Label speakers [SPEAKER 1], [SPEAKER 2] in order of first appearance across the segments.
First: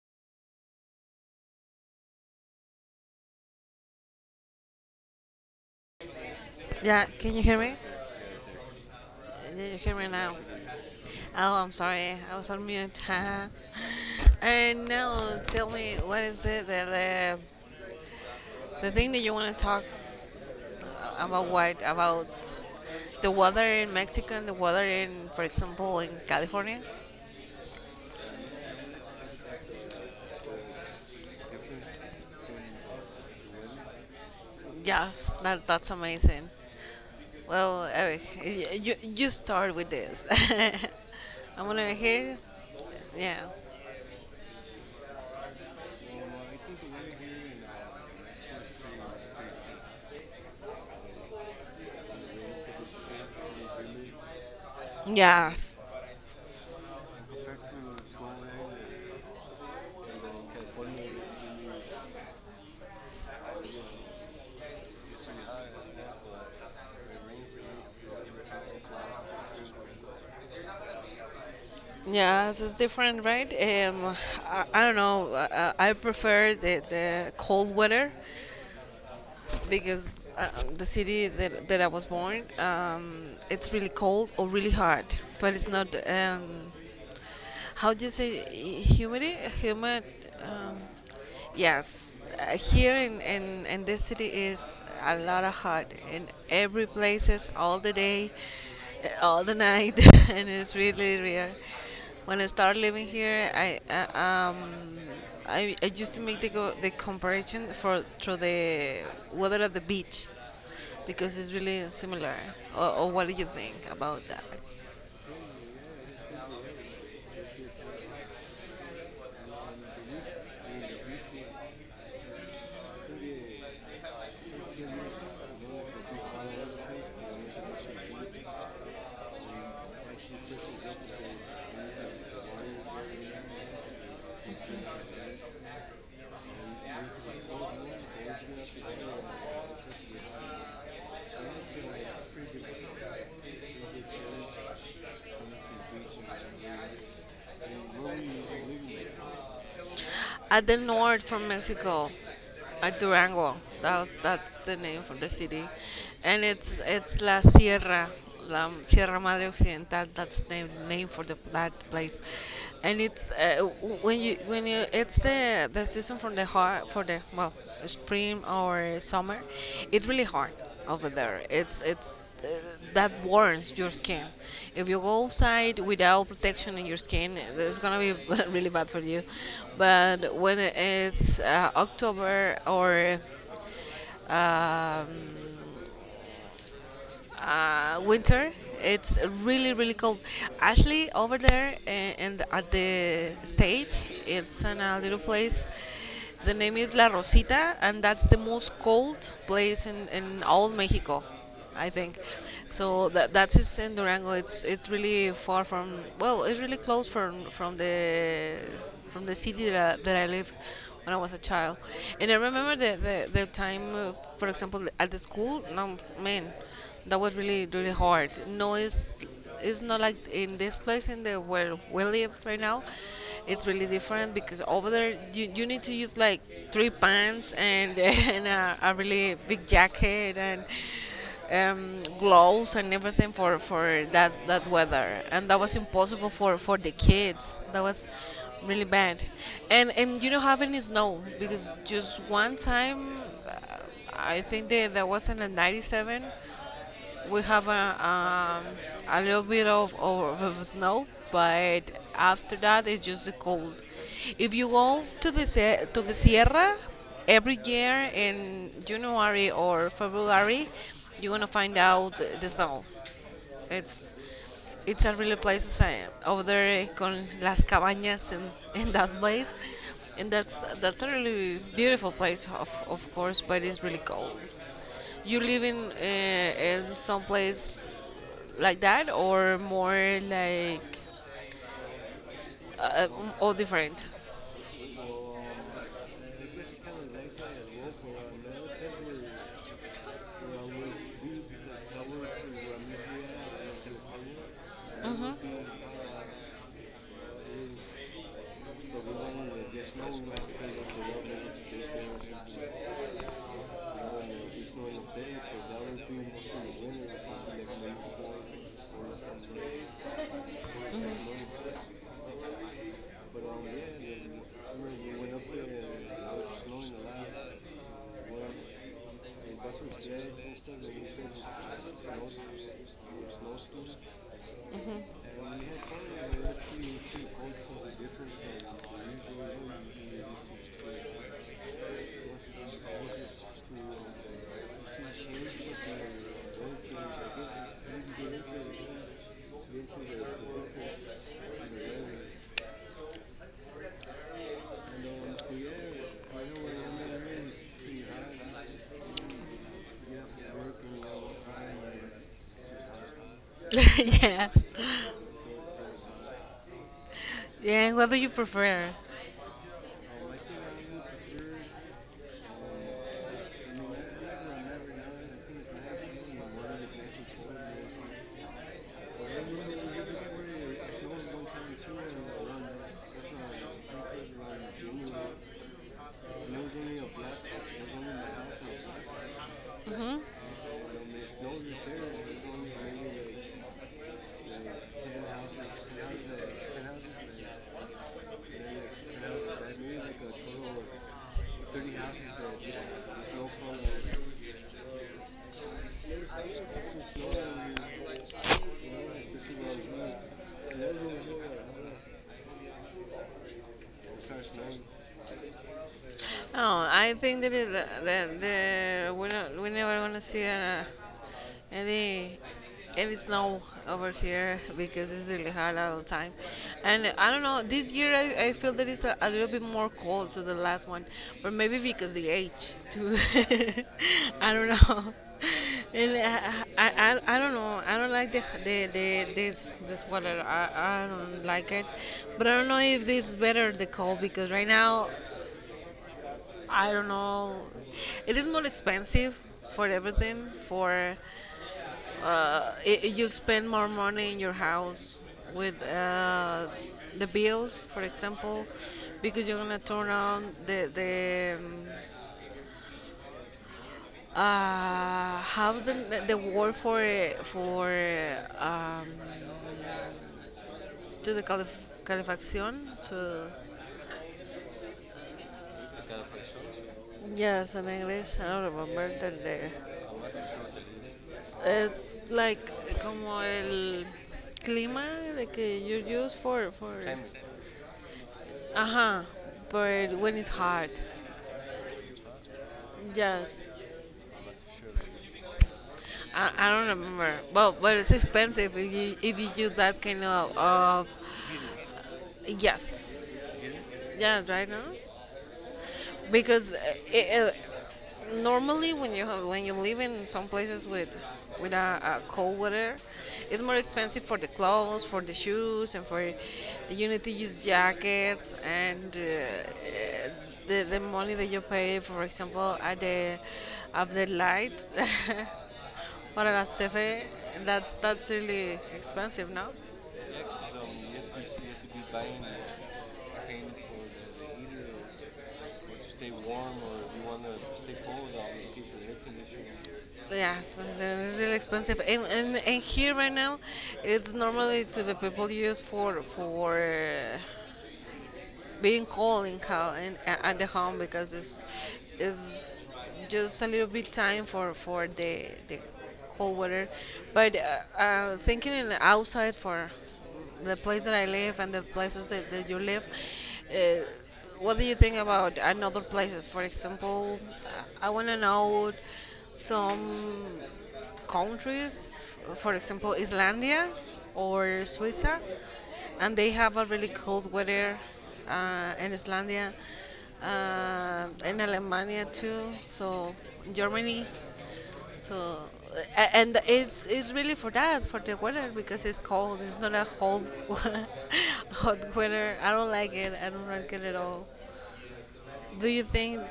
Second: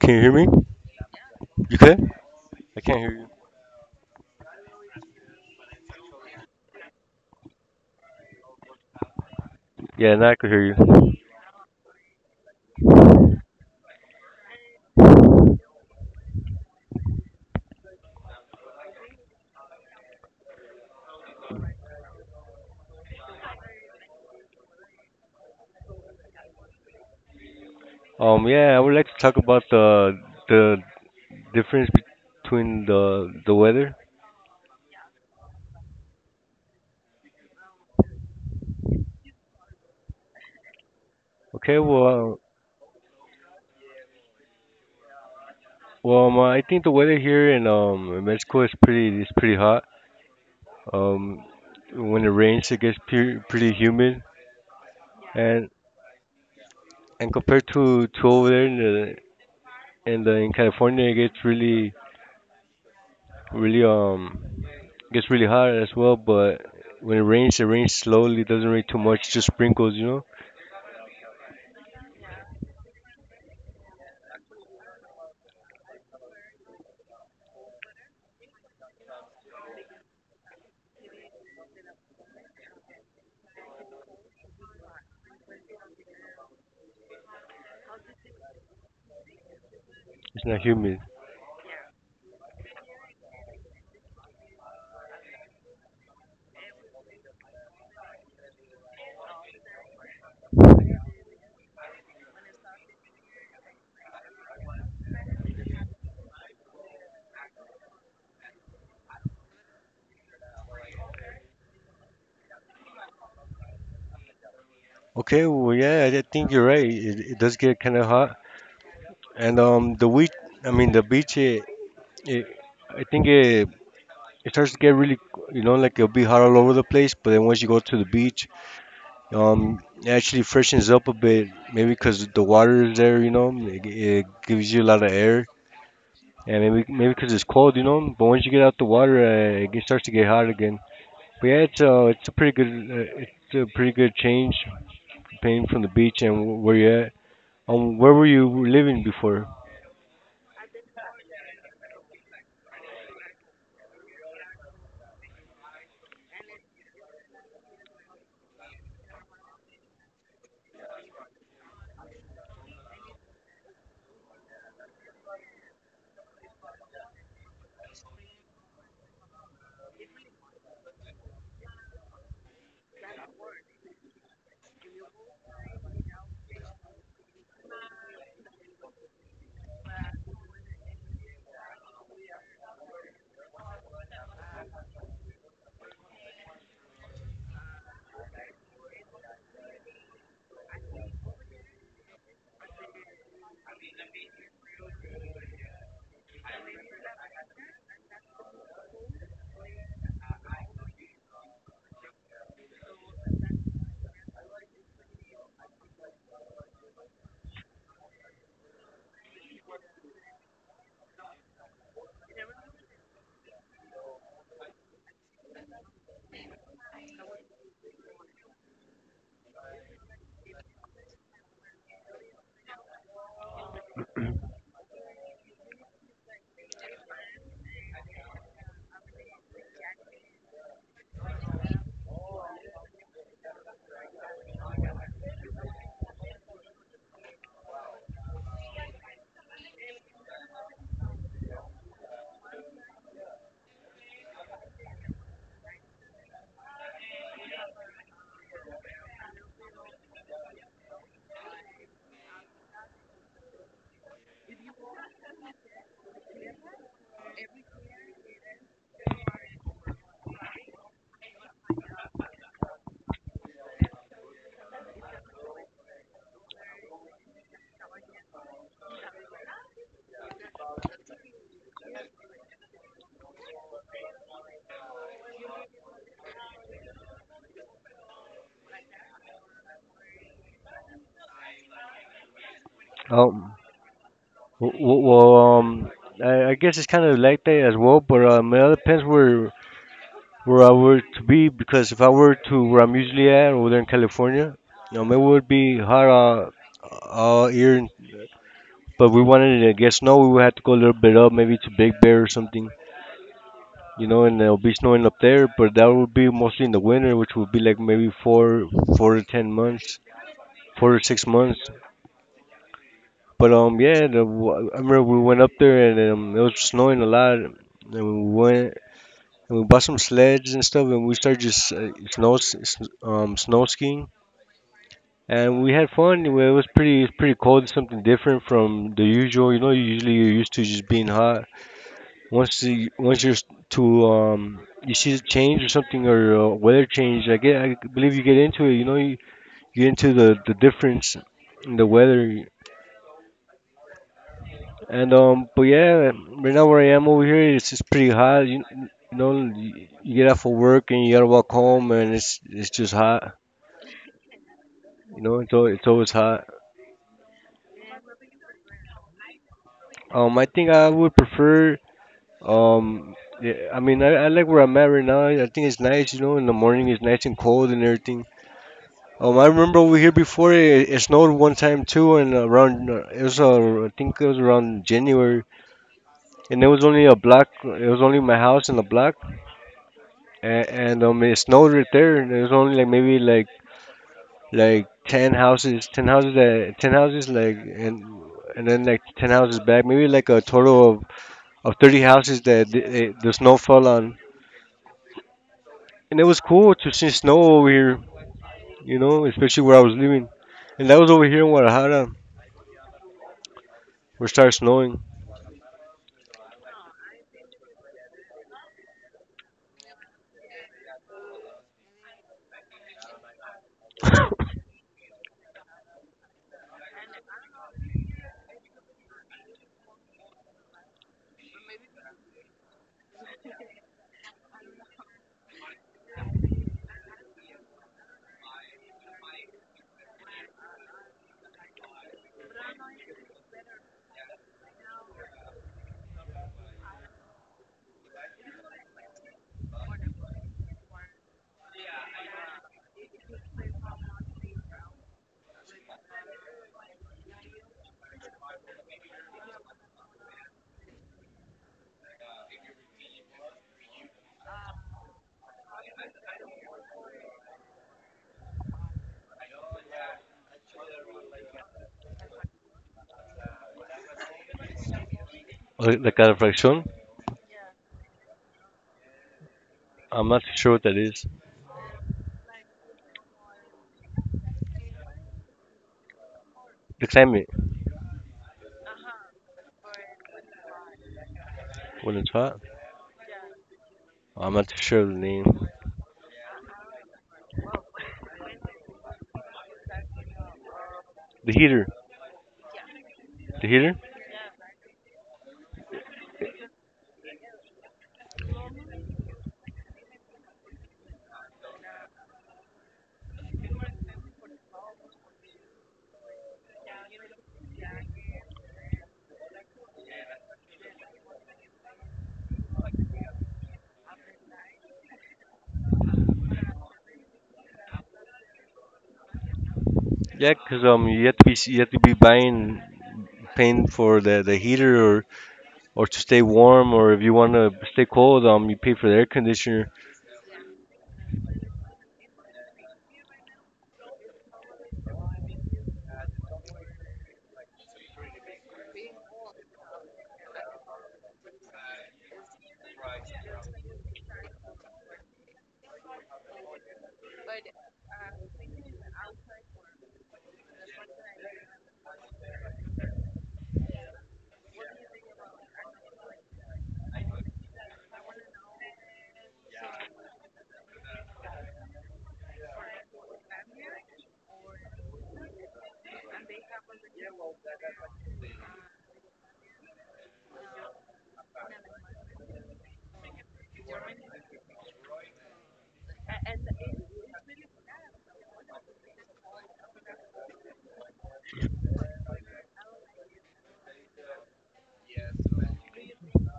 [SPEAKER 1] Can you hear me? You can? I can't hear you.
[SPEAKER 2] Yeah, can you hear me? Did you hear me now? Oh, I'm sorry, I was on mute. And now, tell me, what is it that the thing that you want to talk about? What about the weather in Mexico and the weather in, for example, in California?
[SPEAKER 1] Yeah, I would like to talk about the difference between the weather.
[SPEAKER 2] Yes, that's amazing. Well, Eric, you start with this. I'm
[SPEAKER 1] Okay,
[SPEAKER 2] gonna
[SPEAKER 1] well,
[SPEAKER 2] hear. Yeah.
[SPEAKER 1] well, I think the weather here in Mexico is pretty hot. Um, when it rains, it gets
[SPEAKER 2] Yes,
[SPEAKER 1] pretty humid, and
[SPEAKER 2] Yes.
[SPEAKER 1] and
[SPEAKER 2] Compared
[SPEAKER 1] compared
[SPEAKER 2] to,
[SPEAKER 1] to
[SPEAKER 2] to our
[SPEAKER 1] over there in the
[SPEAKER 2] area, and
[SPEAKER 1] in the
[SPEAKER 2] then in
[SPEAKER 1] in California,
[SPEAKER 2] California,
[SPEAKER 1] it gets
[SPEAKER 2] Grimmie is
[SPEAKER 1] really um
[SPEAKER 2] pretty
[SPEAKER 1] really hot as
[SPEAKER 2] high.
[SPEAKER 1] well. But when
[SPEAKER 2] Where rains, it
[SPEAKER 1] it rains
[SPEAKER 2] rains
[SPEAKER 1] slowly. Doesn't rain too
[SPEAKER 2] every.
[SPEAKER 1] much, just sprinkles.
[SPEAKER 2] Yes, it's different, right? I don't know. I prefer the cold weather because the city that I was born, it's really cold or really hot, but it's not. How do you say humidity? Humid.
[SPEAKER 1] It's not
[SPEAKER 2] Um,
[SPEAKER 1] humid.
[SPEAKER 2] yes, here in this city is a lot of hot in every places all the day, all the night, and it's really rare. When I started living here, I used to make the comparison for through the weather at the beach because it's really similar. Or what do you think about that?
[SPEAKER 1] Okay, well, yeah, I think you're right. It does get kind of hot, and I mean, the beach, it I think it, it starts to get really, like it'll be hot all over the place. But then once you go to the beach, um, it actually freshens up a bit, maybe because the water is there, it gives you a lot of air, and maybe because it's cold. But once you get out the water, starts to get hot again. But yeah, it's a pretty good change, paying from the beach and where you're at. Where were you
[SPEAKER 2] Thank
[SPEAKER 1] living before?
[SPEAKER 2] you at the north from Mexico, at Durango. That's the name for the city, and it's La Sierra, La Sierra Madre Occidental. That's the name for the that place, and it's w- when you it's the season for the hard for the well, spring or summer, it's really hard over there. It's That warms your skin. If you go outside without protection in your skin, it's gonna be really bad for you. But when it's October or um, winter. It's really really cold. Actually, over there and at the state, it's in a little place. The name is La Rosita, and that's the most cold place in all Mexico, I think. So that's just in Durango. It's really far from, well, it's really close from the city that I live when I was a child. And I remember the time, for example, at the school. No man that was really really hard. No, it's not like in this place in the where we live right now. It's really different because over there you need to use like three pants and and a really big jacket and gloves and everything for that weather, and that was impossible for the kids that was really bad. And you don't have any snow because just one time uh, I think there was in a 97 we have a little bit of snow, but after that it's just the cold. If you go to the Sierra every year in January or February, you're gonna find out the snow. It's it's a really place over there con las cabañas and in that place, and that's a really beautiful place of course, but it's really cold. You live in some place like that or more like uh,
[SPEAKER 1] Um,
[SPEAKER 2] or different.
[SPEAKER 1] w- w- well, um, I guess it's kind of like that as well, but it all depends where I were to be because if I were to where I'm usually at over there in California, it
[SPEAKER 2] hmm
[SPEAKER 1] would be hot all year.
[SPEAKER 2] So
[SPEAKER 1] But
[SPEAKER 2] we
[SPEAKER 1] we
[SPEAKER 2] went
[SPEAKER 1] wanted to
[SPEAKER 2] with
[SPEAKER 1] get
[SPEAKER 2] there's no
[SPEAKER 1] snow, we would have
[SPEAKER 2] method
[SPEAKER 1] to go a
[SPEAKER 2] of
[SPEAKER 1] little bit up, maybe
[SPEAKER 2] development
[SPEAKER 1] to
[SPEAKER 2] to
[SPEAKER 1] Big
[SPEAKER 2] take care
[SPEAKER 1] Bear
[SPEAKER 2] of
[SPEAKER 1] or something,
[SPEAKER 2] something.
[SPEAKER 1] and it'll be
[SPEAKER 2] There's no
[SPEAKER 1] snowing up
[SPEAKER 2] mistake
[SPEAKER 1] there. But
[SPEAKER 2] or
[SPEAKER 1] that would
[SPEAKER 2] balancing
[SPEAKER 1] be
[SPEAKER 2] for
[SPEAKER 1] mostly in the
[SPEAKER 2] the
[SPEAKER 1] winter,
[SPEAKER 2] winner or
[SPEAKER 1] which would be
[SPEAKER 2] something
[SPEAKER 1] like
[SPEAKER 2] like maybe
[SPEAKER 1] maybe four
[SPEAKER 2] or
[SPEAKER 1] to ten months,
[SPEAKER 2] something.
[SPEAKER 1] 4 to 6 months.
[SPEAKER 2] But
[SPEAKER 1] But yeah,
[SPEAKER 2] yeah,
[SPEAKER 1] I
[SPEAKER 2] I
[SPEAKER 1] remember
[SPEAKER 2] remember
[SPEAKER 1] we
[SPEAKER 2] we went
[SPEAKER 1] went
[SPEAKER 2] up
[SPEAKER 1] up
[SPEAKER 2] there and
[SPEAKER 1] there
[SPEAKER 2] it
[SPEAKER 1] and it was
[SPEAKER 2] was snowing
[SPEAKER 1] snowing a
[SPEAKER 2] a lot.
[SPEAKER 1] lot, and we
[SPEAKER 2] Well,
[SPEAKER 1] went and
[SPEAKER 2] and
[SPEAKER 1] we
[SPEAKER 2] bought
[SPEAKER 1] bought
[SPEAKER 2] some
[SPEAKER 1] some
[SPEAKER 2] sleds
[SPEAKER 1] sleds
[SPEAKER 2] and
[SPEAKER 1] and
[SPEAKER 2] stuff
[SPEAKER 1] stuff,
[SPEAKER 2] and
[SPEAKER 1] and
[SPEAKER 2] we
[SPEAKER 1] we
[SPEAKER 2] started
[SPEAKER 1] started just
[SPEAKER 2] snow, skis.
[SPEAKER 1] snow skiing,
[SPEAKER 2] And
[SPEAKER 1] and
[SPEAKER 2] we
[SPEAKER 1] we
[SPEAKER 2] had
[SPEAKER 1] had
[SPEAKER 2] fun
[SPEAKER 1] fun. It
[SPEAKER 2] and it was
[SPEAKER 1] was pretty it was
[SPEAKER 2] pretty,
[SPEAKER 1] pretty
[SPEAKER 2] cold,
[SPEAKER 1] cold, something
[SPEAKER 2] something different
[SPEAKER 1] different from the
[SPEAKER 2] from usual.
[SPEAKER 1] usual. Usually you're used to just being hot. Once the once you're s- to you see the change or something or weather change, I believe you get into it. You get into the difference in the weather. And But yeah, right now where I am over here, it's just pretty hot. You get out for work and you gotta walk home, and it's just hot.
[SPEAKER 2] Yes.
[SPEAKER 1] It's always hot.
[SPEAKER 2] Yeah, and what do you prefer?
[SPEAKER 1] I think I would prefer. Um, yeah, I mean, I like where
[SPEAKER 2] January.
[SPEAKER 1] I'm at right now. I think it's nice. In the morning it's nice and cold and everything. I remember over here before it snowed one time too, and around it was I think it was around January, and it
[SPEAKER 2] Was
[SPEAKER 1] was
[SPEAKER 2] only a
[SPEAKER 1] only a
[SPEAKER 2] black,
[SPEAKER 1] block.
[SPEAKER 2] it
[SPEAKER 1] It
[SPEAKER 2] was
[SPEAKER 1] was
[SPEAKER 2] only
[SPEAKER 1] only
[SPEAKER 2] my
[SPEAKER 1] my
[SPEAKER 2] house
[SPEAKER 1] house in the
[SPEAKER 2] and
[SPEAKER 1] block,
[SPEAKER 2] a black. hmm
[SPEAKER 1] and it snowed right
[SPEAKER 2] no,
[SPEAKER 1] there. There's only like maybe like
[SPEAKER 2] like like like
[SPEAKER 1] like 10 houses, 10 houses, that
[SPEAKER 2] like
[SPEAKER 1] 10 houses like,
[SPEAKER 2] like
[SPEAKER 1] and then like 10 houses back, maybe like a total
[SPEAKER 2] like
[SPEAKER 1] of 30
[SPEAKER 2] like
[SPEAKER 1] houses that the snow fell on. And it was cool to see snow over here, especially where I was
[SPEAKER 2] like
[SPEAKER 1] living, and that was
[SPEAKER 2] huh?
[SPEAKER 1] over here in Guadalajara where it started snowing.
[SPEAKER 2] Oh, I think that it, that the we're never gonna see any any snow over here because it's really hot all the time, and I don't know. This year I feel that it's a little bit more cold to the last one, but maybe because the age too. I don't know. And I, I, I don't know. I don't like the this this weather. I don't like it, but I don't know if this is better the cold because right now I don't know. It is more expensive for everything. For I you spend more money in your house with the bills, for example, because you're gonna turn on the have the war for um, to the calefacción to.
[SPEAKER 1] La calefacción.
[SPEAKER 2] Yes, in English, I don't remember the.
[SPEAKER 1] I'm not too sure what that is.
[SPEAKER 2] It's like como el clima de que you use for
[SPEAKER 1] The
[SPEAKER 2] for
[SPEAKER 1] climate.
[SPEAKER 2] Climate. Ajá, but when it's hot.
[SPEAKER 1] When it's hot.
[SPEAKER 2] Yes.
[SPEAKER 1] I'm not too sure of the name.
[SPEAKER 2] I don't remember. Well, but it's expensive if you use that kind of.
[SPEAKER 1] The heater.
[SPEAKER 2] Yes.
[SPEAKER 1] The heater.
[SPEAKER 2] Yes, right now. Because normally when when you live in some places with a cold weather, it's more expensive for the clothes, for the shoes, and for the you need to use jackets and the money that you pay, for example, at the light or at a cafe. That's really expensive now.
[SPEAKER 1] Yeah, 'cause
[SPEAKER 2] Yeah,
[SPEAKER 1] you have to be
[SPEAKER 2] um,
[SPEAKER 1] you have to be buying paying for the heater, or
[SPEAKER 2] to
[SPEAKER 1] to
[SPEAKER 2] stay
[SPEAKER 1] stay
[SPEAKER 2] warm
[SPEAKER 1] warm,
[SPEAKER 2] or
[SPEAKER 1] or if
[SPEAKER 2] if
[SPEAKER 1] you
[SPEAKER 2] you want
[SPEAKER 1] want to
[SPEAKER 2] to stay
[SPEAKER 1] stay
[SPEAKER 2] cold,
[SPEAKER 1] cold,
[SPEAKER 2] I'm
[SPEAKER 1] you
[SPEAKER 2] looking
[SPEAKER 1] pay
[SPEAKER 2] for
[SPEAKER 1] for the
[SPEAKER 2] air
[SPEAKER 1] air
[SPEAKER 2] conditioning.
[SPEAKER 1] conditioner.
[SPEAKER 2] Yeah, so it's really expensive. And here right now, it's normally to the people use for being cold in how in, at the home because it's just a little bit time for the cold weather. But thinking in the outside for the place that I live and the places that you live, uh, what do you think about another places? For example, I want to know some countries, for example islandia or suiza, and they have a really cold weather. Uh, in Islandia, in Alemania too. So Germany. So and it's really for that for the weather because it's cold. It's not a cold hot weather. I don't like it. I don't like it at all. Do you think,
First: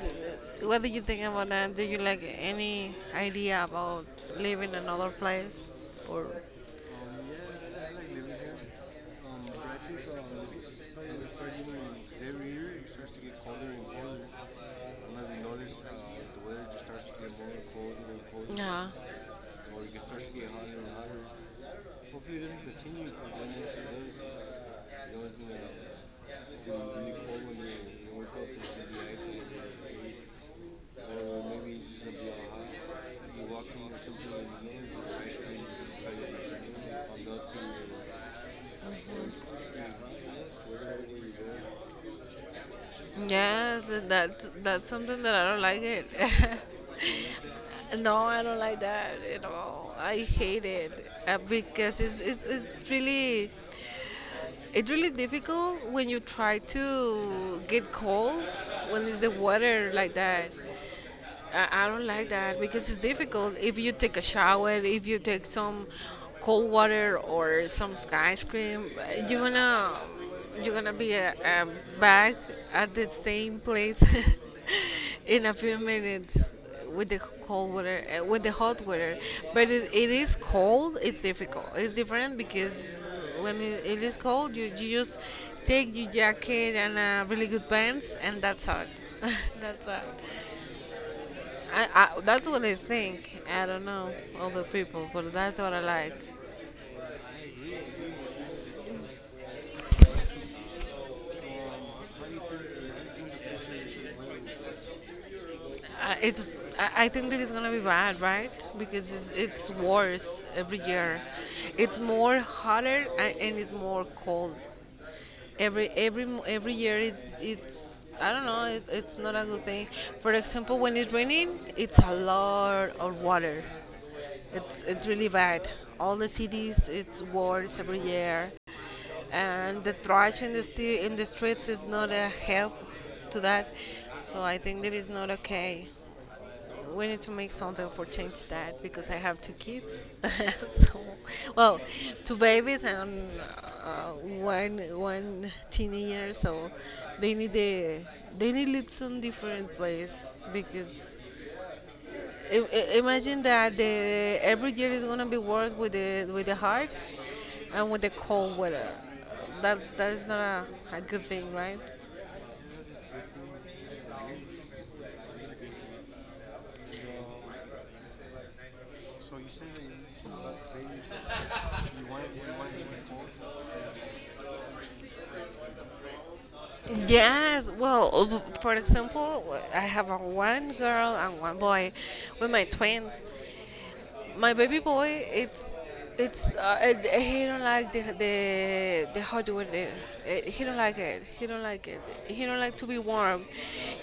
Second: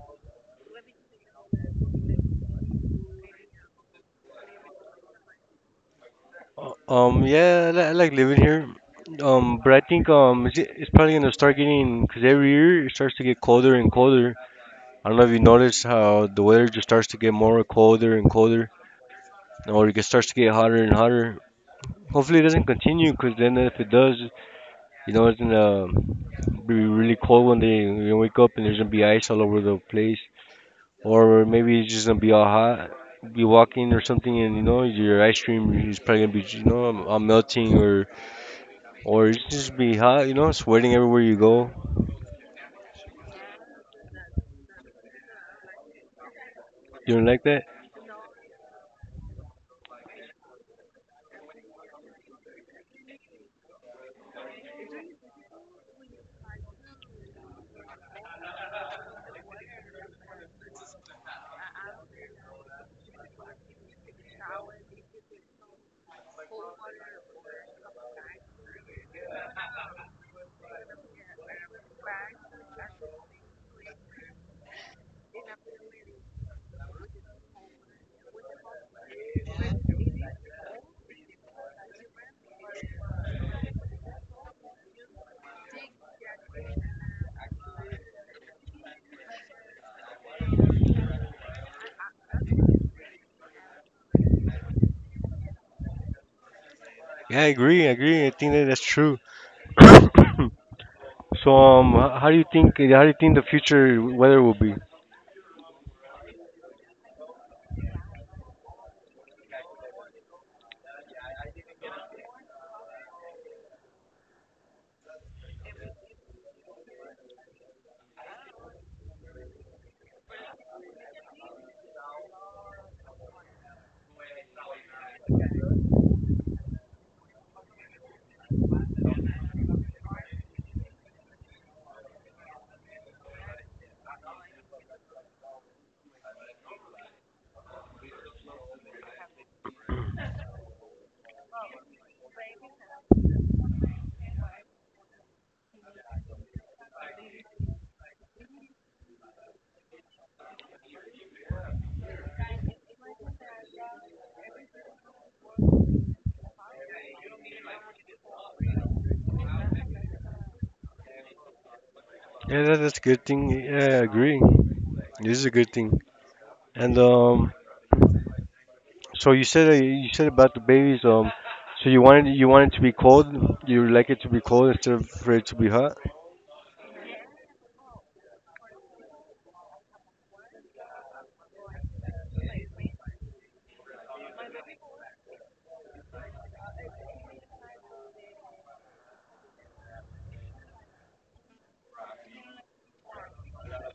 [SPEAKER 2] what do you think about that? Do you like any idea about living in another place? Or,
[SPEAKER 1] Yeah, I,
[SPEAKER 2] yeah, I,
[SPEAKER 1] li-
[SPEAKER 2] I
[SPEAKER 1] I
[SPEAKER 2] like
[SPEAKER 1] like
[SPEAKER 2] living
[SPEAKER 1] living
[SPEAKER 2] here.
[SPEAKER 1] here,
[SPEAKER 2] But
[SPEAKER 1] but
[SPEAKER 2] I
[SPEAKER 1] I
[SPEAKER 2] think
[SPEAKER 1] think
[SPEAKER 2] it's
[SPEAKER 1] it's probably
[SPEAKER 2] probably gonna
[SPEAKER 1] gonna
[SPEAKER 2] start
[SPEAKER 1] start getting,
[SPEAKER 2] getting,
[SPEAKER 1] because
[SPEAKER 2] every
[SPEAKER 1] every
[SPEAKER 2] year
[SPEAKER 1] year
[SPEAKER 2] it
[SPEAKER 1] it
[SPEAKER 2] starts
[SPEAKER 1] starts
[SPEAKER 2] to
[SPEAKER 1] to
[SPEAKER 2] get
[SPEAKER 1] get
[SPEAKER 2] colder
[SPEAKER 1] colder
[SPEAKER 2] and
[SPEAKER 1] and
[SPEAKER 2] colder.
[SPEAKER 1] colder. I don't
[SPEAKER 2] I
[SPEAKER 1] know
[SPEAKER 2] do
[SPEAKER 1] if
[SPEAKER 2] you
[SPEAKER 1] you
[SPEAKER 2] notice,
[SPEAKER 1] notice how
[SPEAKER 2] the
[SPEAKER 1] the
[SPEAKER 2] weather
[SPEAKER 1] weather
[SPEAKER 2] just
[SPEAKER 1] just
[SPEAKER 2] starts
[SPEAKER 1] starts
[SPEAKER 2] to
[SPEAKER 1] to
[SPEAKER 2] get
[SPEAKER 1] get
[SPEAKER 2] more
[SPEAKER 1] more
[SPEAKER 2] cold
[SPEAKER 1] colder
[SPEAKER 2] and
[SPEAKER 1] and
[SPEAKER 2] colder.
[SPEAKER 1] colder,
[SPEAKER 2] Yeah. Or
[SPEAKER 1] or
[SPEAKER 2] it
[SPEAKER 1] starts
[SPEAKER 2] starts to
[SPEAKER 1] to
[SPEAKER 2] get
[SPEAKER 1] get hotter
[SPEAKER 2] hotter
[SPEAKER 1] and
[SPEAKER 2] and hotter.
[SPEAKER 1] hotter.
[SPEAKER 2] Hopefully
[SPEAKER 1] Hopefully
[SPEAKER 2] it
[SPEAKER 1] it
[SPEAKER 2] doesn't
[SPEAKER 1] doesn't
[SPEAKER 2] continue
[SPEAKER 1] continue,
[SPEAKER 2] because
[SPEAKER 1] because
[SPEAKER 2] then
[SPEAKER 1] then
[SPEAKER 2] it
[SPEAKER 1] if it does you
[SPEAKER 2] does, it
[SPEAKER 1] know
[SPEAKER 2] was
[SPEAKER 1] it's
[SPEAKER 2] in the
[SPEAKER 1] gonna be
[SPEAKER 2] really
[SPEAKER 1] really
[SPEAKER 2] cold
[SPEAKER 1] cold
[SPEAKER 2] when
[SPEAKER 1] one
[SPEAKER 2] you,
[SPEAKER 1] day.
[SPEAKER 2] you
[SPEAKER 1] You
[SPEAKER 2] work
[SPEAKER 1] wake
[SPEAKER 2] out
[SPEAKER 1] up and there's gonna
[SPEAKER 2] for the
[SPEAKER 1] be
[SPEAKER 2] ice
[SPEAKER 1] ice
[SPEAKER 2] and
[SPEAKER 1] all
[SPEAKER 2] it's
[SPEAKER 1] over the
[SPEAKER 2] like
[SPEAKER 1] place.
[SPEAKER 2] freeze. Or
[SPEAKER 1] Or
[SPEAKER 2] maybe
[SPEAKER 1] maybe it's
[SPEAKER 2] it's
[SPEAKER 1] just
[SPEAKER 2] just
[SPEAKER 1] gonna
[SPEAKER 2] gonna
[SPEAKER 1] be all
[SPEAKER 2] be all
[SPEAKER 1] hot.
[SPEAKER 2] hot. You
[SPEAKER 1] Be
[SPEAKER 2] walk in
[SPEAKER 1] walking
[SPEAKER 2] or
[SPEAKER 1] or
[SPEAKER 2] something
[SPEAKER 1] something, and
[SPEAKER 2] and you try
[SPEAKER 1] your ice cream is
[SPEAKER 2] to
[SPEAKER 1] probably gonna
[SPEAKER 2] melt
[SPEAKER 1] be
[SPEAKER 2] to your,
[SPEAKER 1] you know I'm, I
[SPEAKER 2] you know you're gonna be straight, you're gonna be melting
[SPEAKER 1] melting,
[SPEAKER 2] and you're
[SPEAKER 1] or it's
[SPEAKER 2] gonna
[SPEAKER 1] just
[SPEAKER 2] be
[SPEAKER 1] be hot. Sweating
[SPEAKER 2] wherever
[SPEAKER 1] everywhere
[SPEAKER 2] you
[SPEAKER 1] you go.
[SPEAKER 2] go. Yes, that's something that I don't like it.
[SPEAKER 1] You don't like that?
[SPEAKER 2] No, I don't like that at all. I hate it. Uh, because it's really difficult when you try to get cold when it's the water like that. I don't like that because it's difficult. If you take a shower, if you take some cold water or some ice cream, you're gonna you're gonna be back at the same place in a few minutes with the with the hot water, but it is cold, it's difficult, it's different, because when it is cold you just take your jacket and really good pants, and that's all. That's all. I, I That's what I think. I don't know other people, but that's what I like.
[SPEAKER 1] Yeah, I agree. I agree. I think that that's true. So how do you think the future weather will be?
[SPEAKER 2] I, it's I think that it's gonna be bad, right? Because it's worse every year. It's more hotter and it's more cold. Every year it's I don't know. It's not a good thing. For example, when it's raining, it's a lot of water. It's really bad. All the cities, it's wars every year, and the trash in the streets is not a help to that. So I think that is not okay. We need to make something for change that because I have two kids. So, well, two babies and uh, one teenager. So they need a they need lives on different place, because Imagine that the every year is gonna be worse with the hard and with the cold weather. That is not a good thing, right?
[SPEAKER 1] Yeah, that's a good thing. Yeah, I agree. This is a good thing. And So you said about the babies. So you wanted to be cold. You like it to be cold instead of for it to be hot.
[SPEAKER 2] Yes. Well, for example, I have a one girl and one boy with my twins. My baby boy, it's it's and he don't like the hot weather. He don't like it, he don't like to be warm.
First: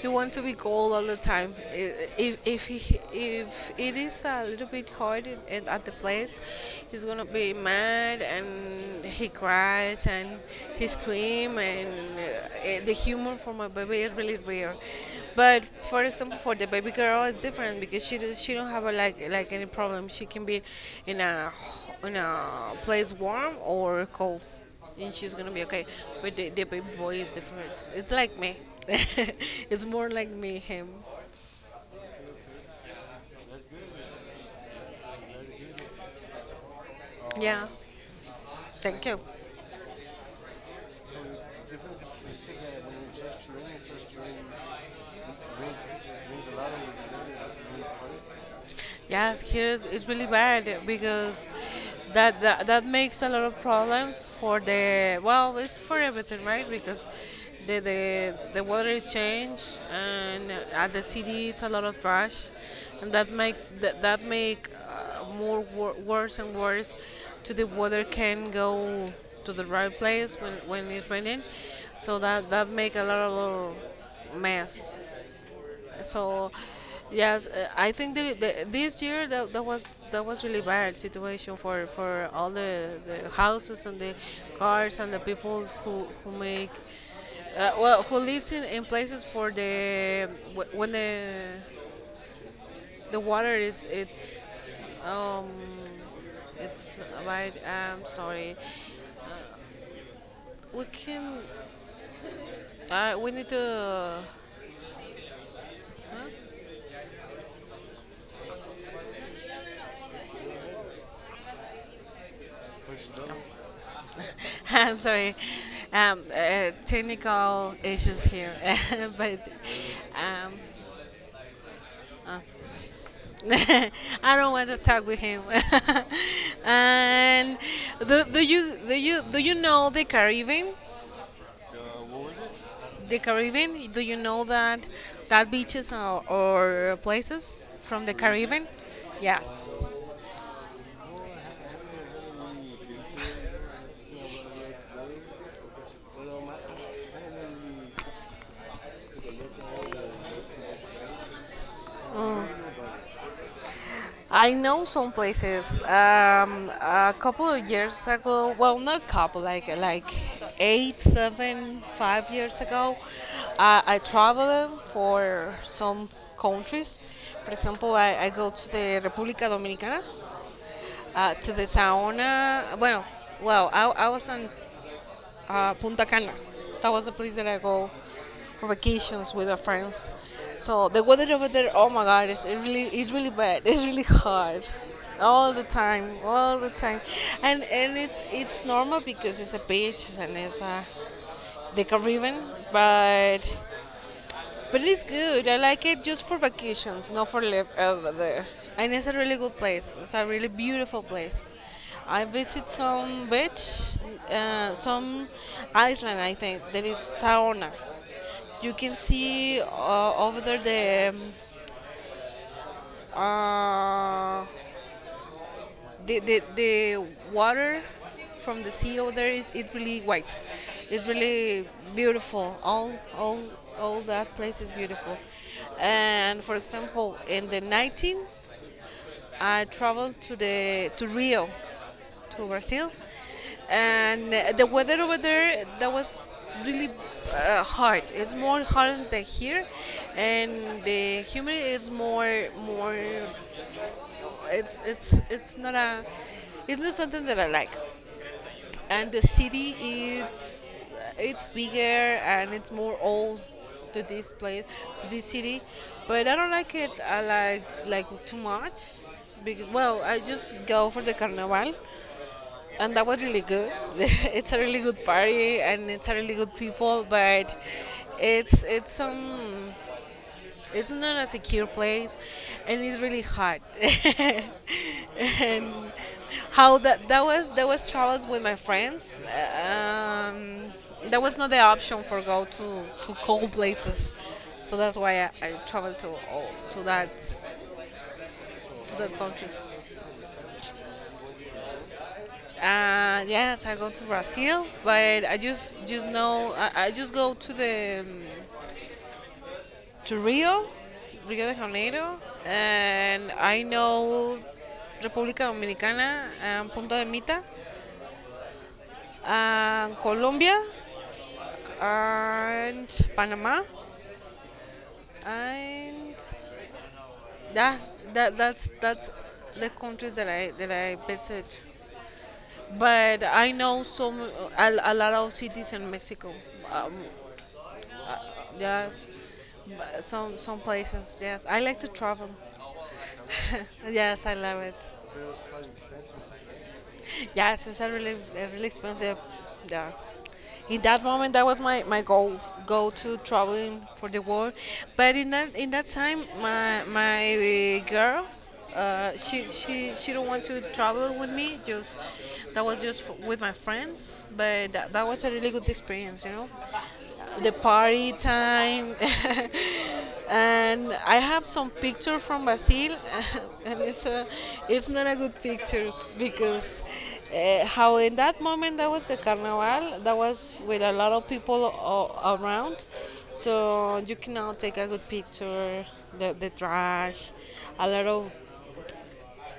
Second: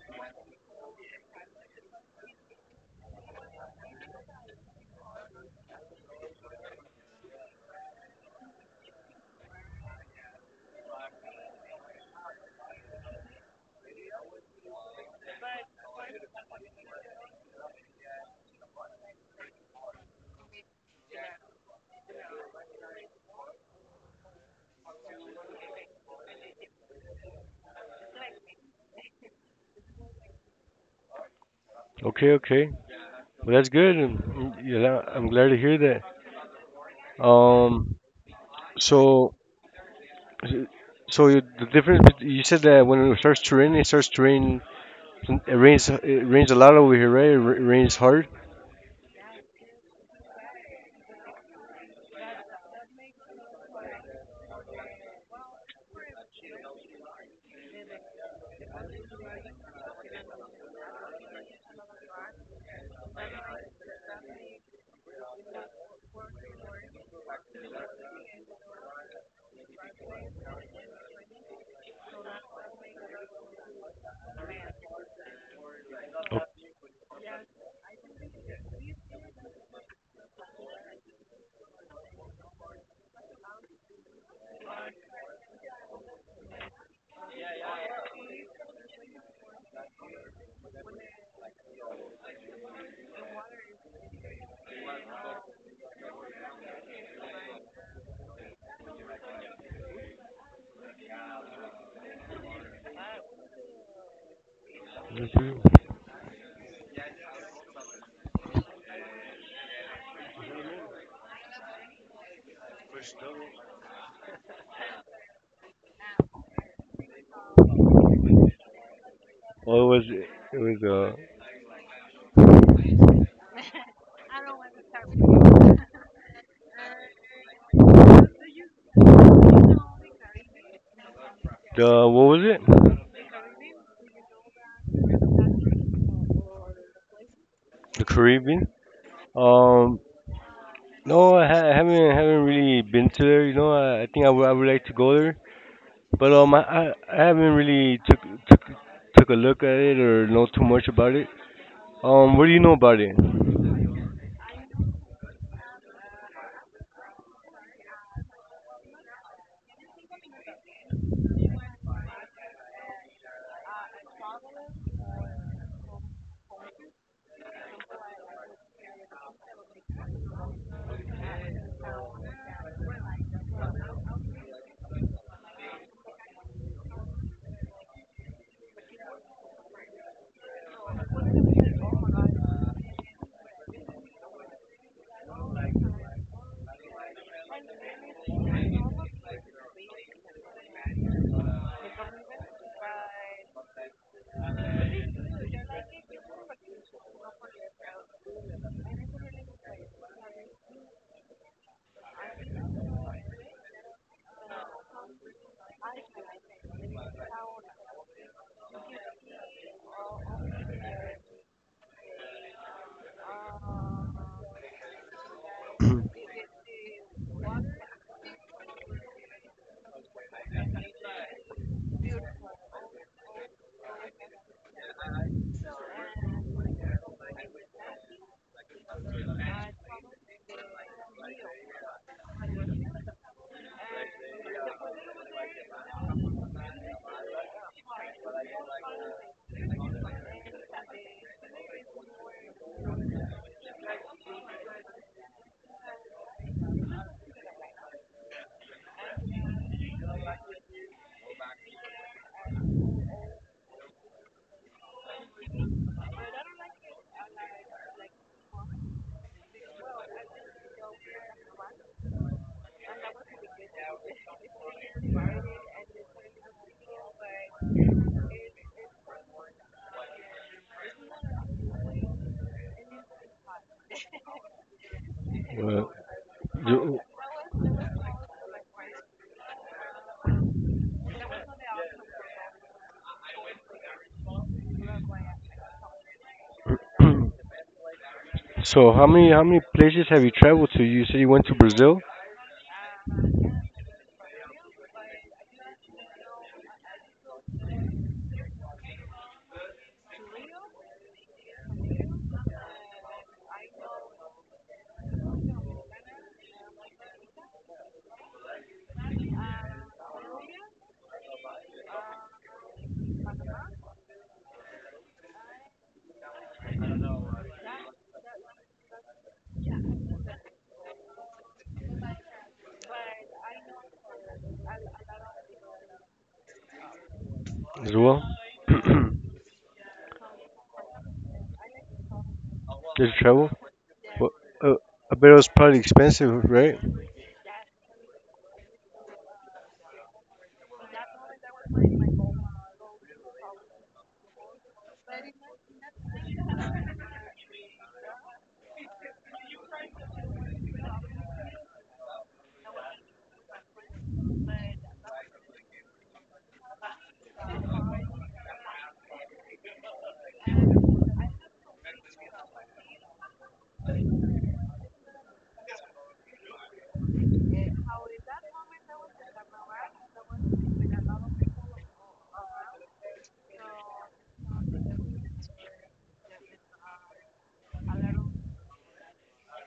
[SPEAKER 2] He wants to be cold all the time. If he, if it is a little bit hot at the place, he's gonna be mad, and he cries, and his cream, and the humor for my baby is really rare. But for example, for the baby girl, it's different because she don't have a, like any problem. She can be in a in a place warm or cold, and she's gonna be okay. But the baby boy is different. It's like me. It's more like me him.
[SPEAKER 1] Okay, okay. Well, that's good, and I'm glad to hear that.
[SPEAKER 2] Yeah.
[SPEAKER 1] Um,
[SPEAKER 2] Thank you.
[SPEAKER 1] so, so,
[SPEAKER 2] So
[SPEAKER 1] you said that when it starts to rain, it starts to rain. It rains. It rains a lot over here, right? It rains hard.
[SPEAKER 2] yes, here is it's really bad because that makes a lot of problems for the, well, it's for everything, right? Because the water is changed, and at the city it's a lot of trash, and that make more worse and worse, to the water can go to the right place when it's raining, so that make a lot of little mess.
[SPEAKER 1] Oh,
[SPEAKER 2] So, yes, I think this year that was really bad situation, for all the houses, and the cars, and the people who make, well, who lives in places for the, when the water is it's, it's, right, I'm sorry, we can, we need to.
[SPEAKER 1] okay.
[SPEAKER 2] I'm sorry, technical issues here. But
[SPEAKER 1] Well,
[SPEAKER 2] um,
[SPEAKER 1] it was
[SPEAKER 2] I don't want to talk with him. And do you know the Caribbean?
[SPEAKER 1] the what was it?
[SPEAKER 2] The Caribbean? Do you know that, beaches or places
[SPEAKER 1] The
[SPEAKER 2] from the
[SPEAKER 1] Caribbean.
[SPEAKER 2] Caribbean? Yes.
[SPEAKER 1] Um, no, I haven't really been to there. I think I would like to go there, but I haven't really took took a look at it or know too much about it. What do you know about it?
[SPEAKER 2] I know some places. A couple of years ago, well, not couple, like eight, seven, 5 years ago, I traveled for some countries. For example, I go to the República Dominicana, to the Saona. Well, I was in, Punta Cana. That was the place that I go for vacations with our friends. So the weather over there, oh my God, it's really bad. It's really hard, all the time, and it's normal because it's a beach and it's a, the Caribbean, but but it is good. I like it just for vacations, not for live over there. And it's a really good place. It's a really beautiful place. I visit some beach, some island. I think there is sauna. You can see, over there, the, um, uh, the water from the sea over there is it really white, it's really beautiful. All all all that place is beautiful. And for example, in the 19, I traveled to Rio, to Brazil, and, the weather over there, that was really, hard. It's more hard than here. And the humidity is more. it's it's it's not a it's not something that I like. And the city, it's it's bigger, and it's more old, to this place, to this city. But I don't like it. I like too much, because, well, I just go for the carnival, and that was really good. It's a really good party, and it's a really good people, but it's it's um it's not a secure place, and it's really hot. And
[SPEAKER 1] Uh,
[SPEAKER 2] how
[SPEAKER 1] do-
[SPEAKER 2] that was challenge with my friends. That was not the option for go to cold places, so that's why I traveled
[SPEAKER 1] so
[SPEAKER 2] to
[SPEAKER 1] how
[SPEAKER 2] that
[SPEAKER 1] many how many
[SPEAKER 2] countries.
[SPEAKER 1] places have you traveled to? You said you went to Brazil
[SPEAKER 2] Yes, I go to Brazil, but I just know I just go to the, to Rio, Rio de Janeiro, and I know República Dominicana, and Punta de Mita, and Colombia, and Panama, and, yeah, that's the countries that I visit. But I know some a lot of cities in Mexico. Um,
[SPEAKER 1] as well.
[SPEAKER 2] yes, some places. Yes, I like to travel.
[SPEAKER 1] Did you travel? Well,
[SPEAKER 2] Yes, I love
[SPEAKER 1] uh,
[SPEAKER 2] it.
[SPEAKER 1] I bet it was probably expensive, right?
[SPEAKER 2] Yes, it's a really expensive. Yeah. In that moment, that was my goal, go to traveling for the world. But in that time, my girl, she don't want to travel with me. Just that was just f with my friends. But that was a really good experience, you know. The party time. And I have some picture from Brazil, and it's not a good pictures because, how in that moment that was the carnival, that was with a lot of people around, so you cannot take a good picture, the trash, a lot of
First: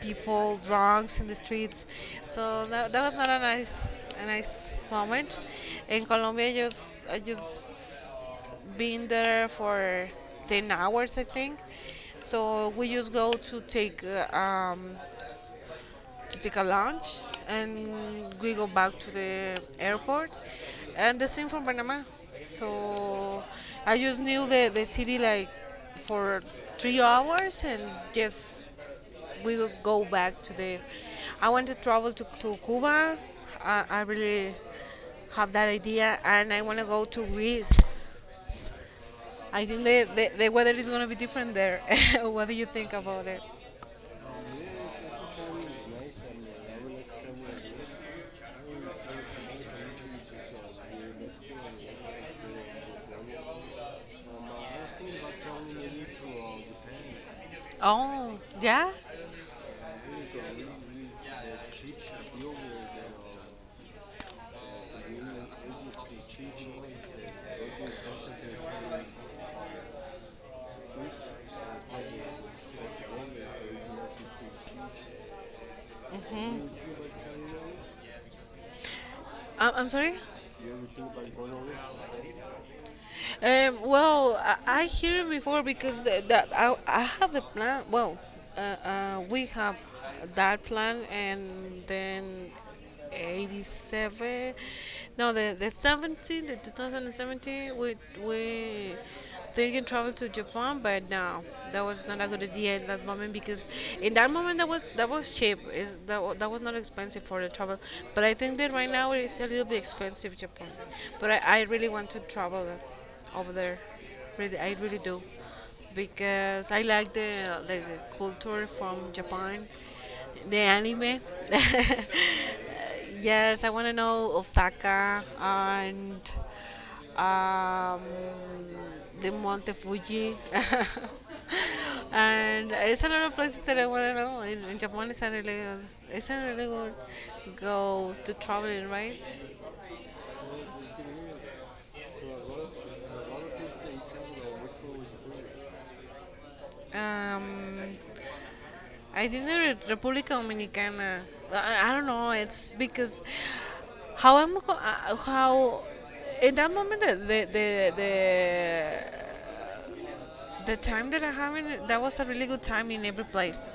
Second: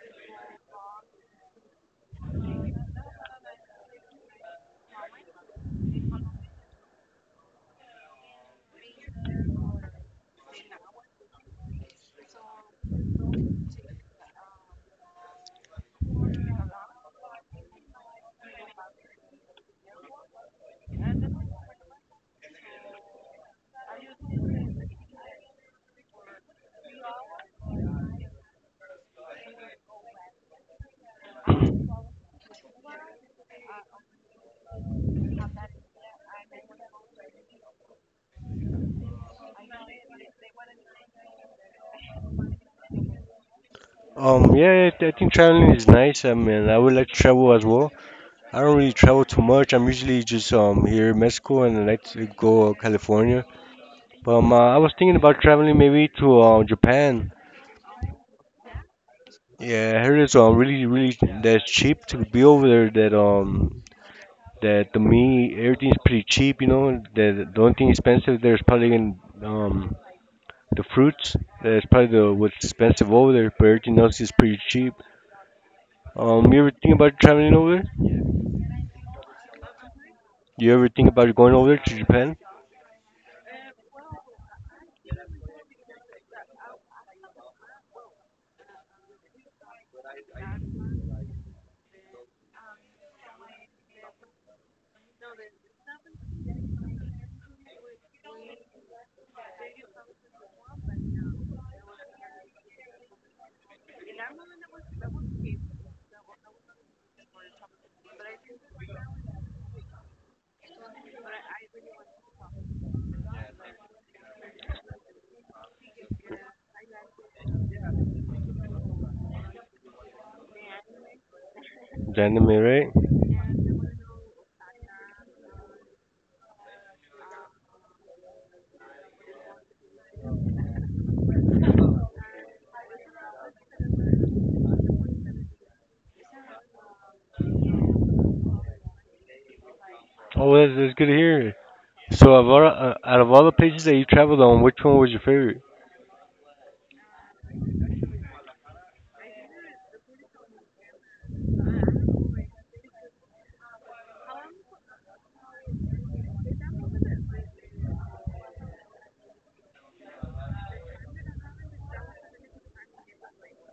[SPEAKER 2] people drunks in the streets. So that was not a nice, moment. In Colombia, I just been there for 10 hours, I think. So we just go to take, to take a lunch, and we go back to the airport, and the same from Panama. So I just knew the city like for 3 hours, and just we will go back to there. I want to travel to Cuba. I really have that idea, and I want to go to Greece. I think the weather is going to be different there. What do you think about it? Yeah,
[SPEAKER 1] Yeah, I think traveling is
[SPEAKER 2] nice.
[SPEAKER 1] nice. I mean, I would like to travel as
[SPEAKER 2] like
[SPEAKER 1] well. I don't really travel too
[SPEAKER 2] like
[SPEAKER 1] much. I'm usually just here in
[SPEAKER 2] well.
[SPEAKER 1] Mexico, and I like to go California. But I was
[SPEAKER 2] Um,
[SPEAKER 1] thinking about traveling maybe to
[SPEAKER 2] uh,
[SPEAKER 1] Japan.
[SPEAKER 2] Oh, yeah?
[SPEAKER 1] Yeah, I heard it's really really that's cheap to be over there. That to me, everything's pretty cheap. The only thing expensive, there's probably in the fruits. That's probably the what's expensive over there. But everything else is pretty cheap. You ever think about traveling over there?
[SPEAKER 2] I'm sorry?
[SPEAKER 1] You ever think about going over there to Japan?
[SPEAKER 2] Well, I hear it before because, that I have the plan. Well, we have that plan, and then 87. No, the 17, the 2017. We thinking travel to Japan, but no, that was not a good idea at that moment because in that moment that was cheap. Is that was not expensive for the travel, but I think that right now it is a little bit expensive Japan. But I really want to travel over there. Really, I really do, because I like the culture from Japan, the anime.
[SPEAKER 1] Anime, right?
[SPEAKER 2] Yes, I want to know Osaka and, um, the Monte Fuji. And it's a lot of places that I want to know. In Japan, it's a really good, it's a really good go to traveling, right?
[SPEAKER 1] Oh, that's good to hear. So, out of all the places that you traveled on, which one was your favorite?
[SPEAKER 2] Um, I think the República Dominicana. I don't know. It's because how in that moment the time that I have in it, that was a really good time in every place,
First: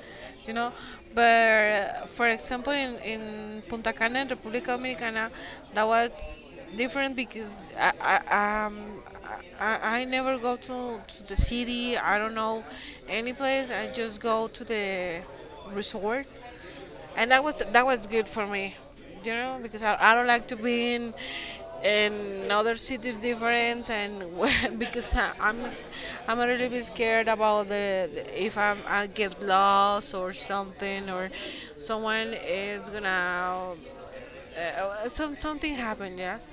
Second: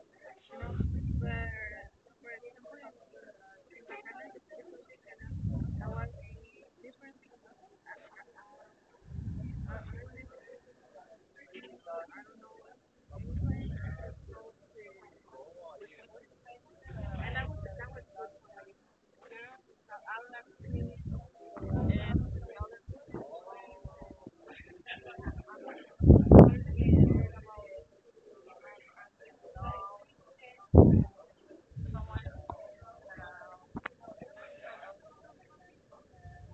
[SPEAKER 2] you know. But, for example, in Punta Cana, República Dominicana, that was different because I, um, I never go to the city. I don't know any place. I just go to the resort, and that was good for me, you know, because I don't like to be in other cities different, and because I'm a little bit scared about the, if I get lost or something, or someone is gonna, something happened, yes,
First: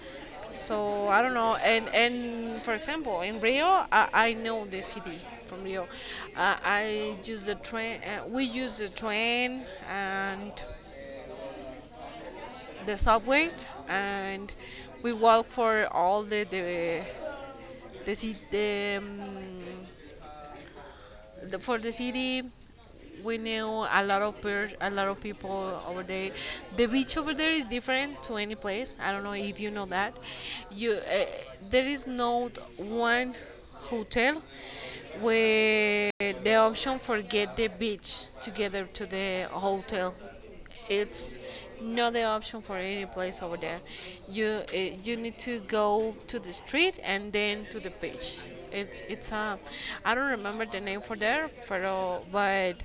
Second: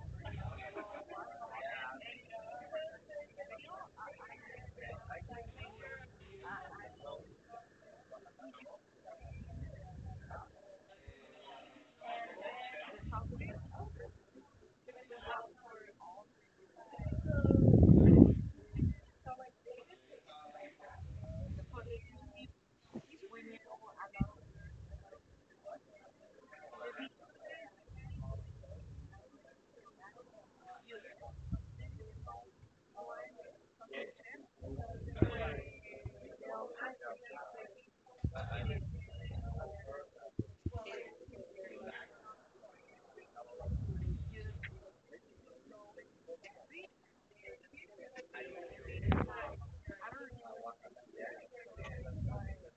[SPEAKER 2] so I don't know. And for example, in Rio, I know the city from Rio. I use the train we use the train, and the subway, and we walk for all the the, ci- the, um, for the city. We knew a lot of people over there. The beach over there is different to any place. I don't know if you know that. You, there is no one hotel where the option for get the beach together to the hotel, it's not the option for any place over there. You uh, you need to go to the street and then to the beach. It's a I don't remember the name for there, pero, but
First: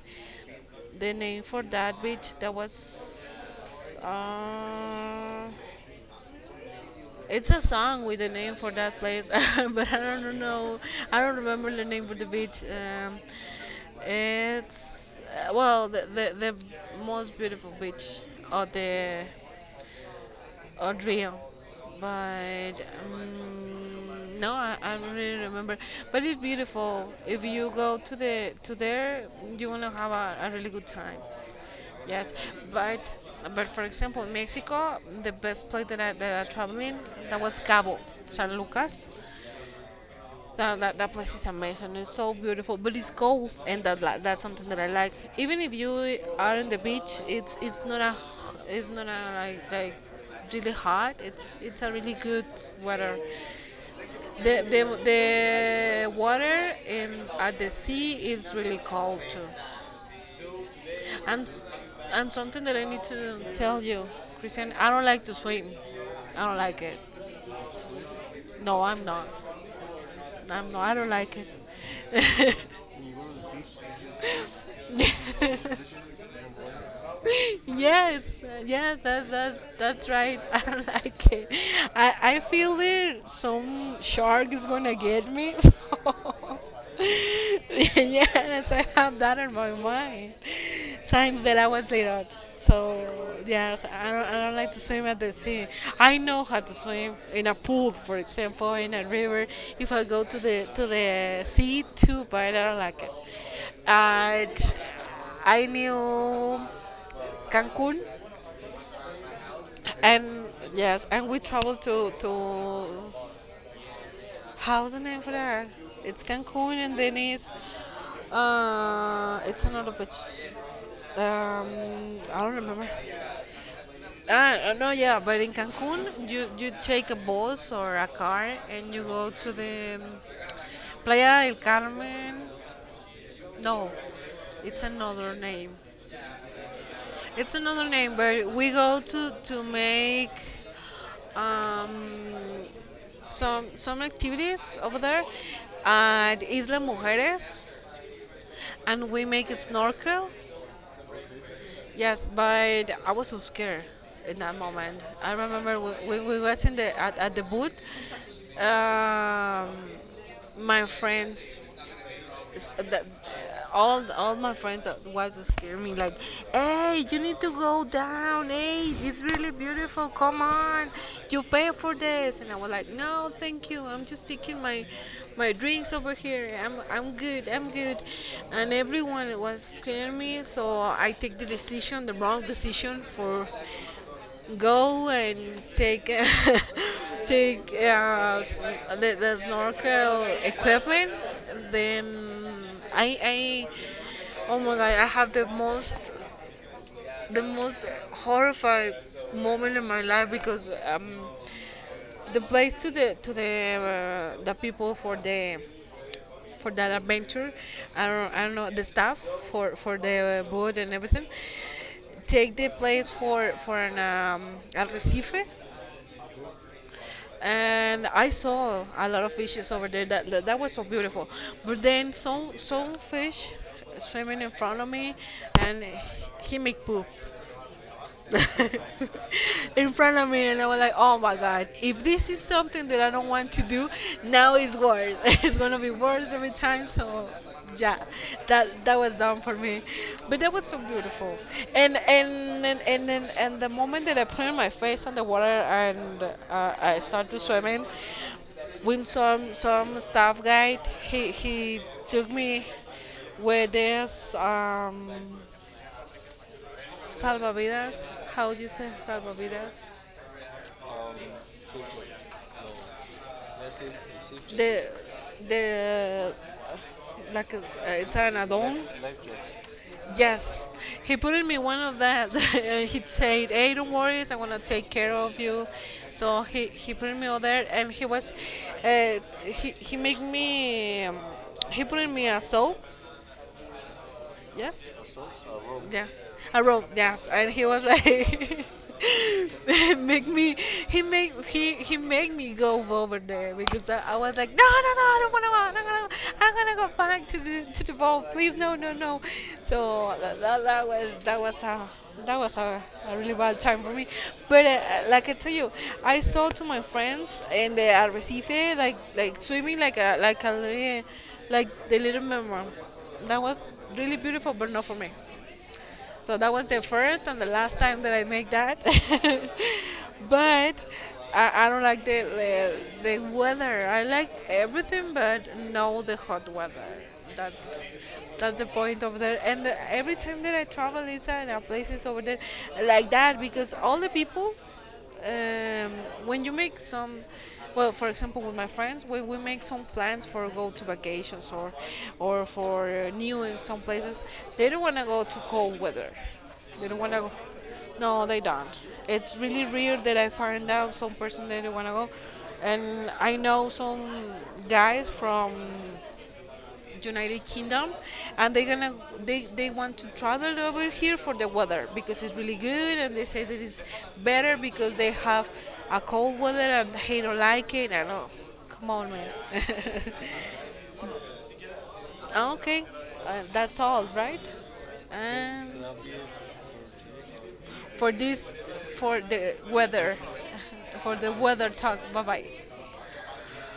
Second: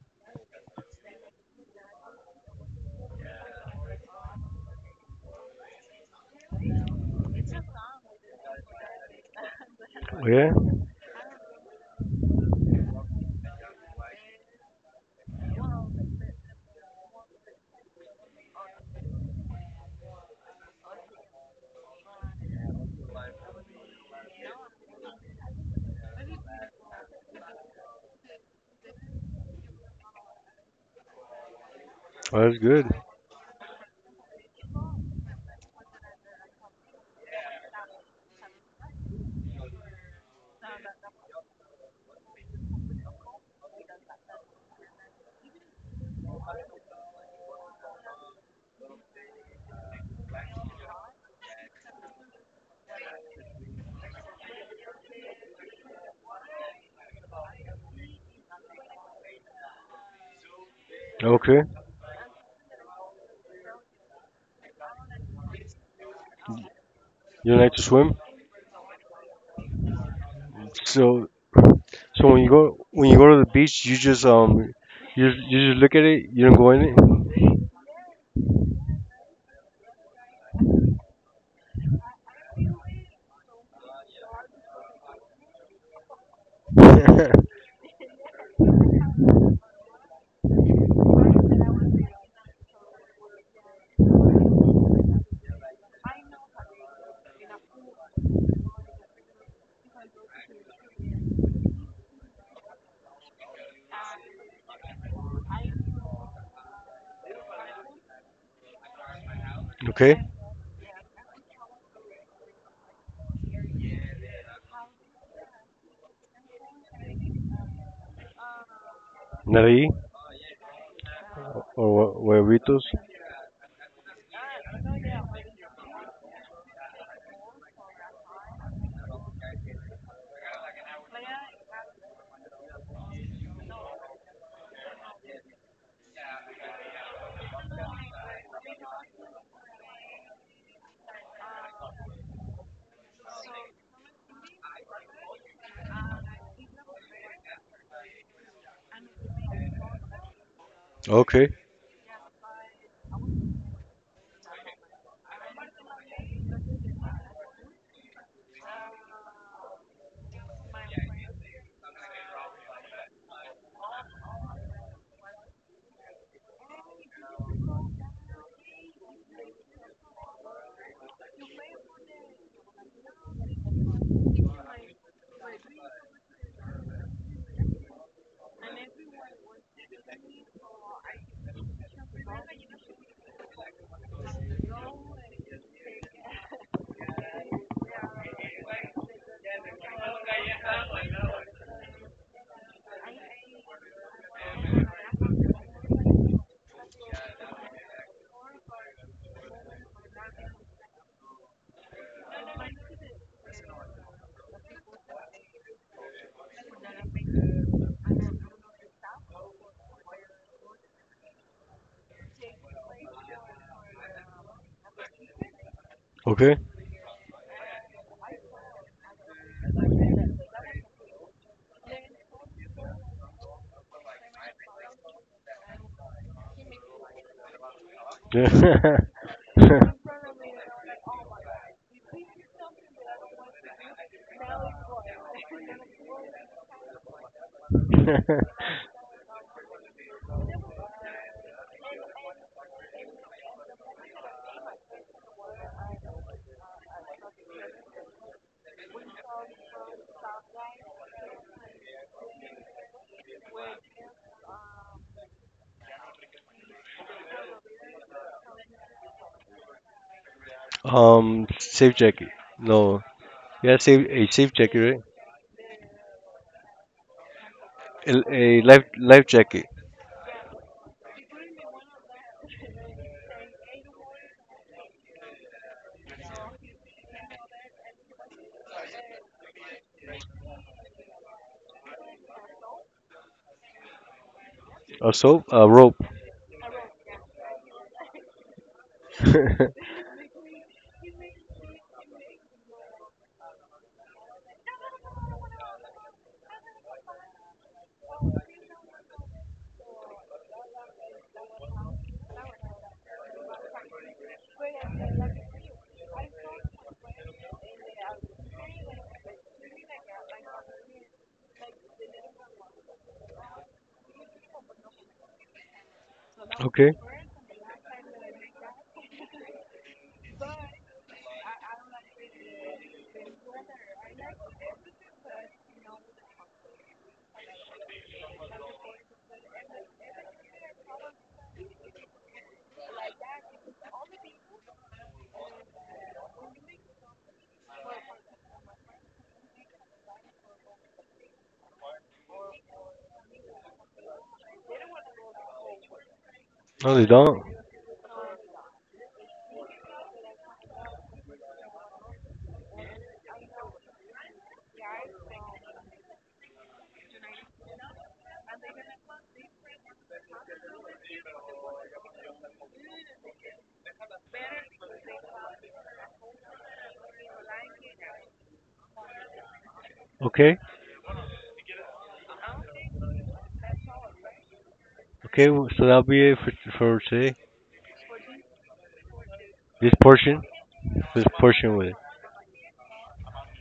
[SPEAKER 2] the name for that beach that was, it's a song with the name for that place. But I
[SPEAKER 1] Oh,
[SPEAKER 2] don't
[SPEAKER 1] yeah,
[SPEAKER 2] know. I don't remember the name for the beach. It's, well, the most beautiful beach of the Audrey. But, no, I don't really remember. But it's beautiful. If you go to there, you wanna have a really good time. Yes,
[SPEAKER 1] oh, that's good.
[SPEAKER 2] but but for example, in Mexico, the best place that I traveling, that was Cabo San Lucas. That place is amazing. It's so beautiful, but it's cold, and that's something that I like. Even if you are on the beach, it's not a, like really hot. It's a really good weather. The water in at the sea is really cold too. And
[SPEAKER 1] Okay,
[SPEAKER 2] and something that I need to tell you, Christian, I don't like to swim. I don't like it.
[SPEAKER 1] you like to swim.
[SPEAKER 2] No, I'm not. I'm not. I don't
[SPEAKER 1] So,
[SPEAKER 2] like
[SPEAKER 1] so, when you
[SPEAKER 2] it.
[SPEAKER 1] go to the beach, you just look at it. You don't go in it.
[SPEAKER 2] Yes, yes, that's right. I don't like it. I feel it. Some shark is gonna get me. So yes, I have that in my mind since that I was little. So yes, I don't like to swim at the sea. I know how to swim in a pool, for example, in a river. If I go to the sea too, but I don't like it. And I knew Cancun.
[SPEAKER 1] Okay.
[SPEAKER 2] And yes, and we travel to how's the name for that? It's Cancun, and then it's
[SPEAKER 1] Nari
[SPEAKER 2] another beach.
[SPEAKER 1] or
[SPEAKER 2] I don't
[SPEAKER 1] huevitos.
[SPEAKER 2] remember. Ah, no, yeah, but in Cancun, you take a bus or a car, and you go to the Playa del Carmen. No, it's another name. It's another name, but we go to make um, some activities over there at Isla Mujeres, and we make a snorkel.
[SPEAKER 1] Okay.
[SPEAKER 2] Yes, but I was so scared in that moment. I remember we was in the at the booth. Um, my friends that all my friends that was scaring me like, hey, you need to go down, hey, it's really beautiful, come on, you pay for this. And I was like, no thank you, I'm just taking my my drinks over here, I'm good, I'm good. And everyone was scaring me, so I take the decision, the wrong decision, for go and take take uh, s- the snorkel equipment. Then I oh my god, I have the most horrified moment in my life because the place to the the people for the for that adventure. I don't know the staff for the boat and everything, take the place for an arrecife.
[SPEAKER 1] Okay.
[SPEAKER 2] And I saw a lot of fishes over there. That was so beautiful. But then some fish swimming in front of me, and he make poop in front of me, and I was like, oh my god! If this is something that I don't want to do, now it's worse. It's gonna be worse every time. So. Yeah, that was done for me, but that was so beautiful, and, the moment that I put in my face on the water and I start to swimming. Windstorm, some staff guide. He took me where there's salvavidas. How do you say salvavidas? Um,
[SPEAKER 1] Safe jacket.
[SPEAKER 2] No.
[SPEAKER 1] No, yeah, safe a safe jacket,
[SPEAKER 2] The
[SPEAKER 1] right?
[SPEAKER 2] the like
[SPEAKER 1] A,
[SPEAKER 2] it's an
[SPEAKER 1] a
[SPEAKER 2] add-on.
[SPEAKER 1] life jacket.
[SPEAKER 2] Yes, he put in me one of that. He said, "Hey, don't worry, I'm gonna take care of you." So he put in me over there, and he was, uh, he made me, he put in me a soap, yeah.
[SPEAKER 1] A soap, a rope.
[SPEAKER 2] Yes, I wrote yes, and he was like, make me, he made me go over there because I was like, no no no, I don't wanna go, I'm gonna go back to the ball, please no no no. So that was that was a really bad time for me. But like I tell you, I saw to my friends in the Arrecife like swimming like a little like the little mermaid. That was really beautiful, but not for me. So that was the
[SPEAKER 1] Okay.
[SPEAKER 2] first and the last time that I make that. But I don't like the weather. I like everything, but no the hot weather. That's that's the point of there. And every time that I travel, Lisa, and our places over there, like that, because all the people um, when you make some, well, for example, with my friends, when we make some plans for go to vacations or for new in some places, they don't want to go to cold weather.
[SPEAKER 1] No,
[SPEAKER 2] They
[SPEAKER 1] they
[SPEAKER 2] don't want to go.
[SPEAKER 1] don't.
[SPEAKER 2] No, they don't. It's really rare that I find out some person that they want to go. And I know some guys from United Kingdom, and they're gonna they want to travel over here for the weather because it's really good, and they say that it's better because they have a cold weather and they don't like it. I know. Come on, man.
[SPEAKER 1] Okay.
[SPEAKER 2] Okay, that's all, right?
[SPEAKER 1] Okay. So
[SPEAKER 2] And
[SPEAKER 1] that'll be it for today.
[SPEAKER 2] for this, for the
[SPEAKER 1] This
[SPEAKER 2] weather,
[SPEAKER 1] portion.
[SPEAKER 2] for
[SPEAKER 1] This
[SPEAKER 2] the weather
[SPEAKER 1] portion with it.
[SPEAKER 2] talk. Bye bye.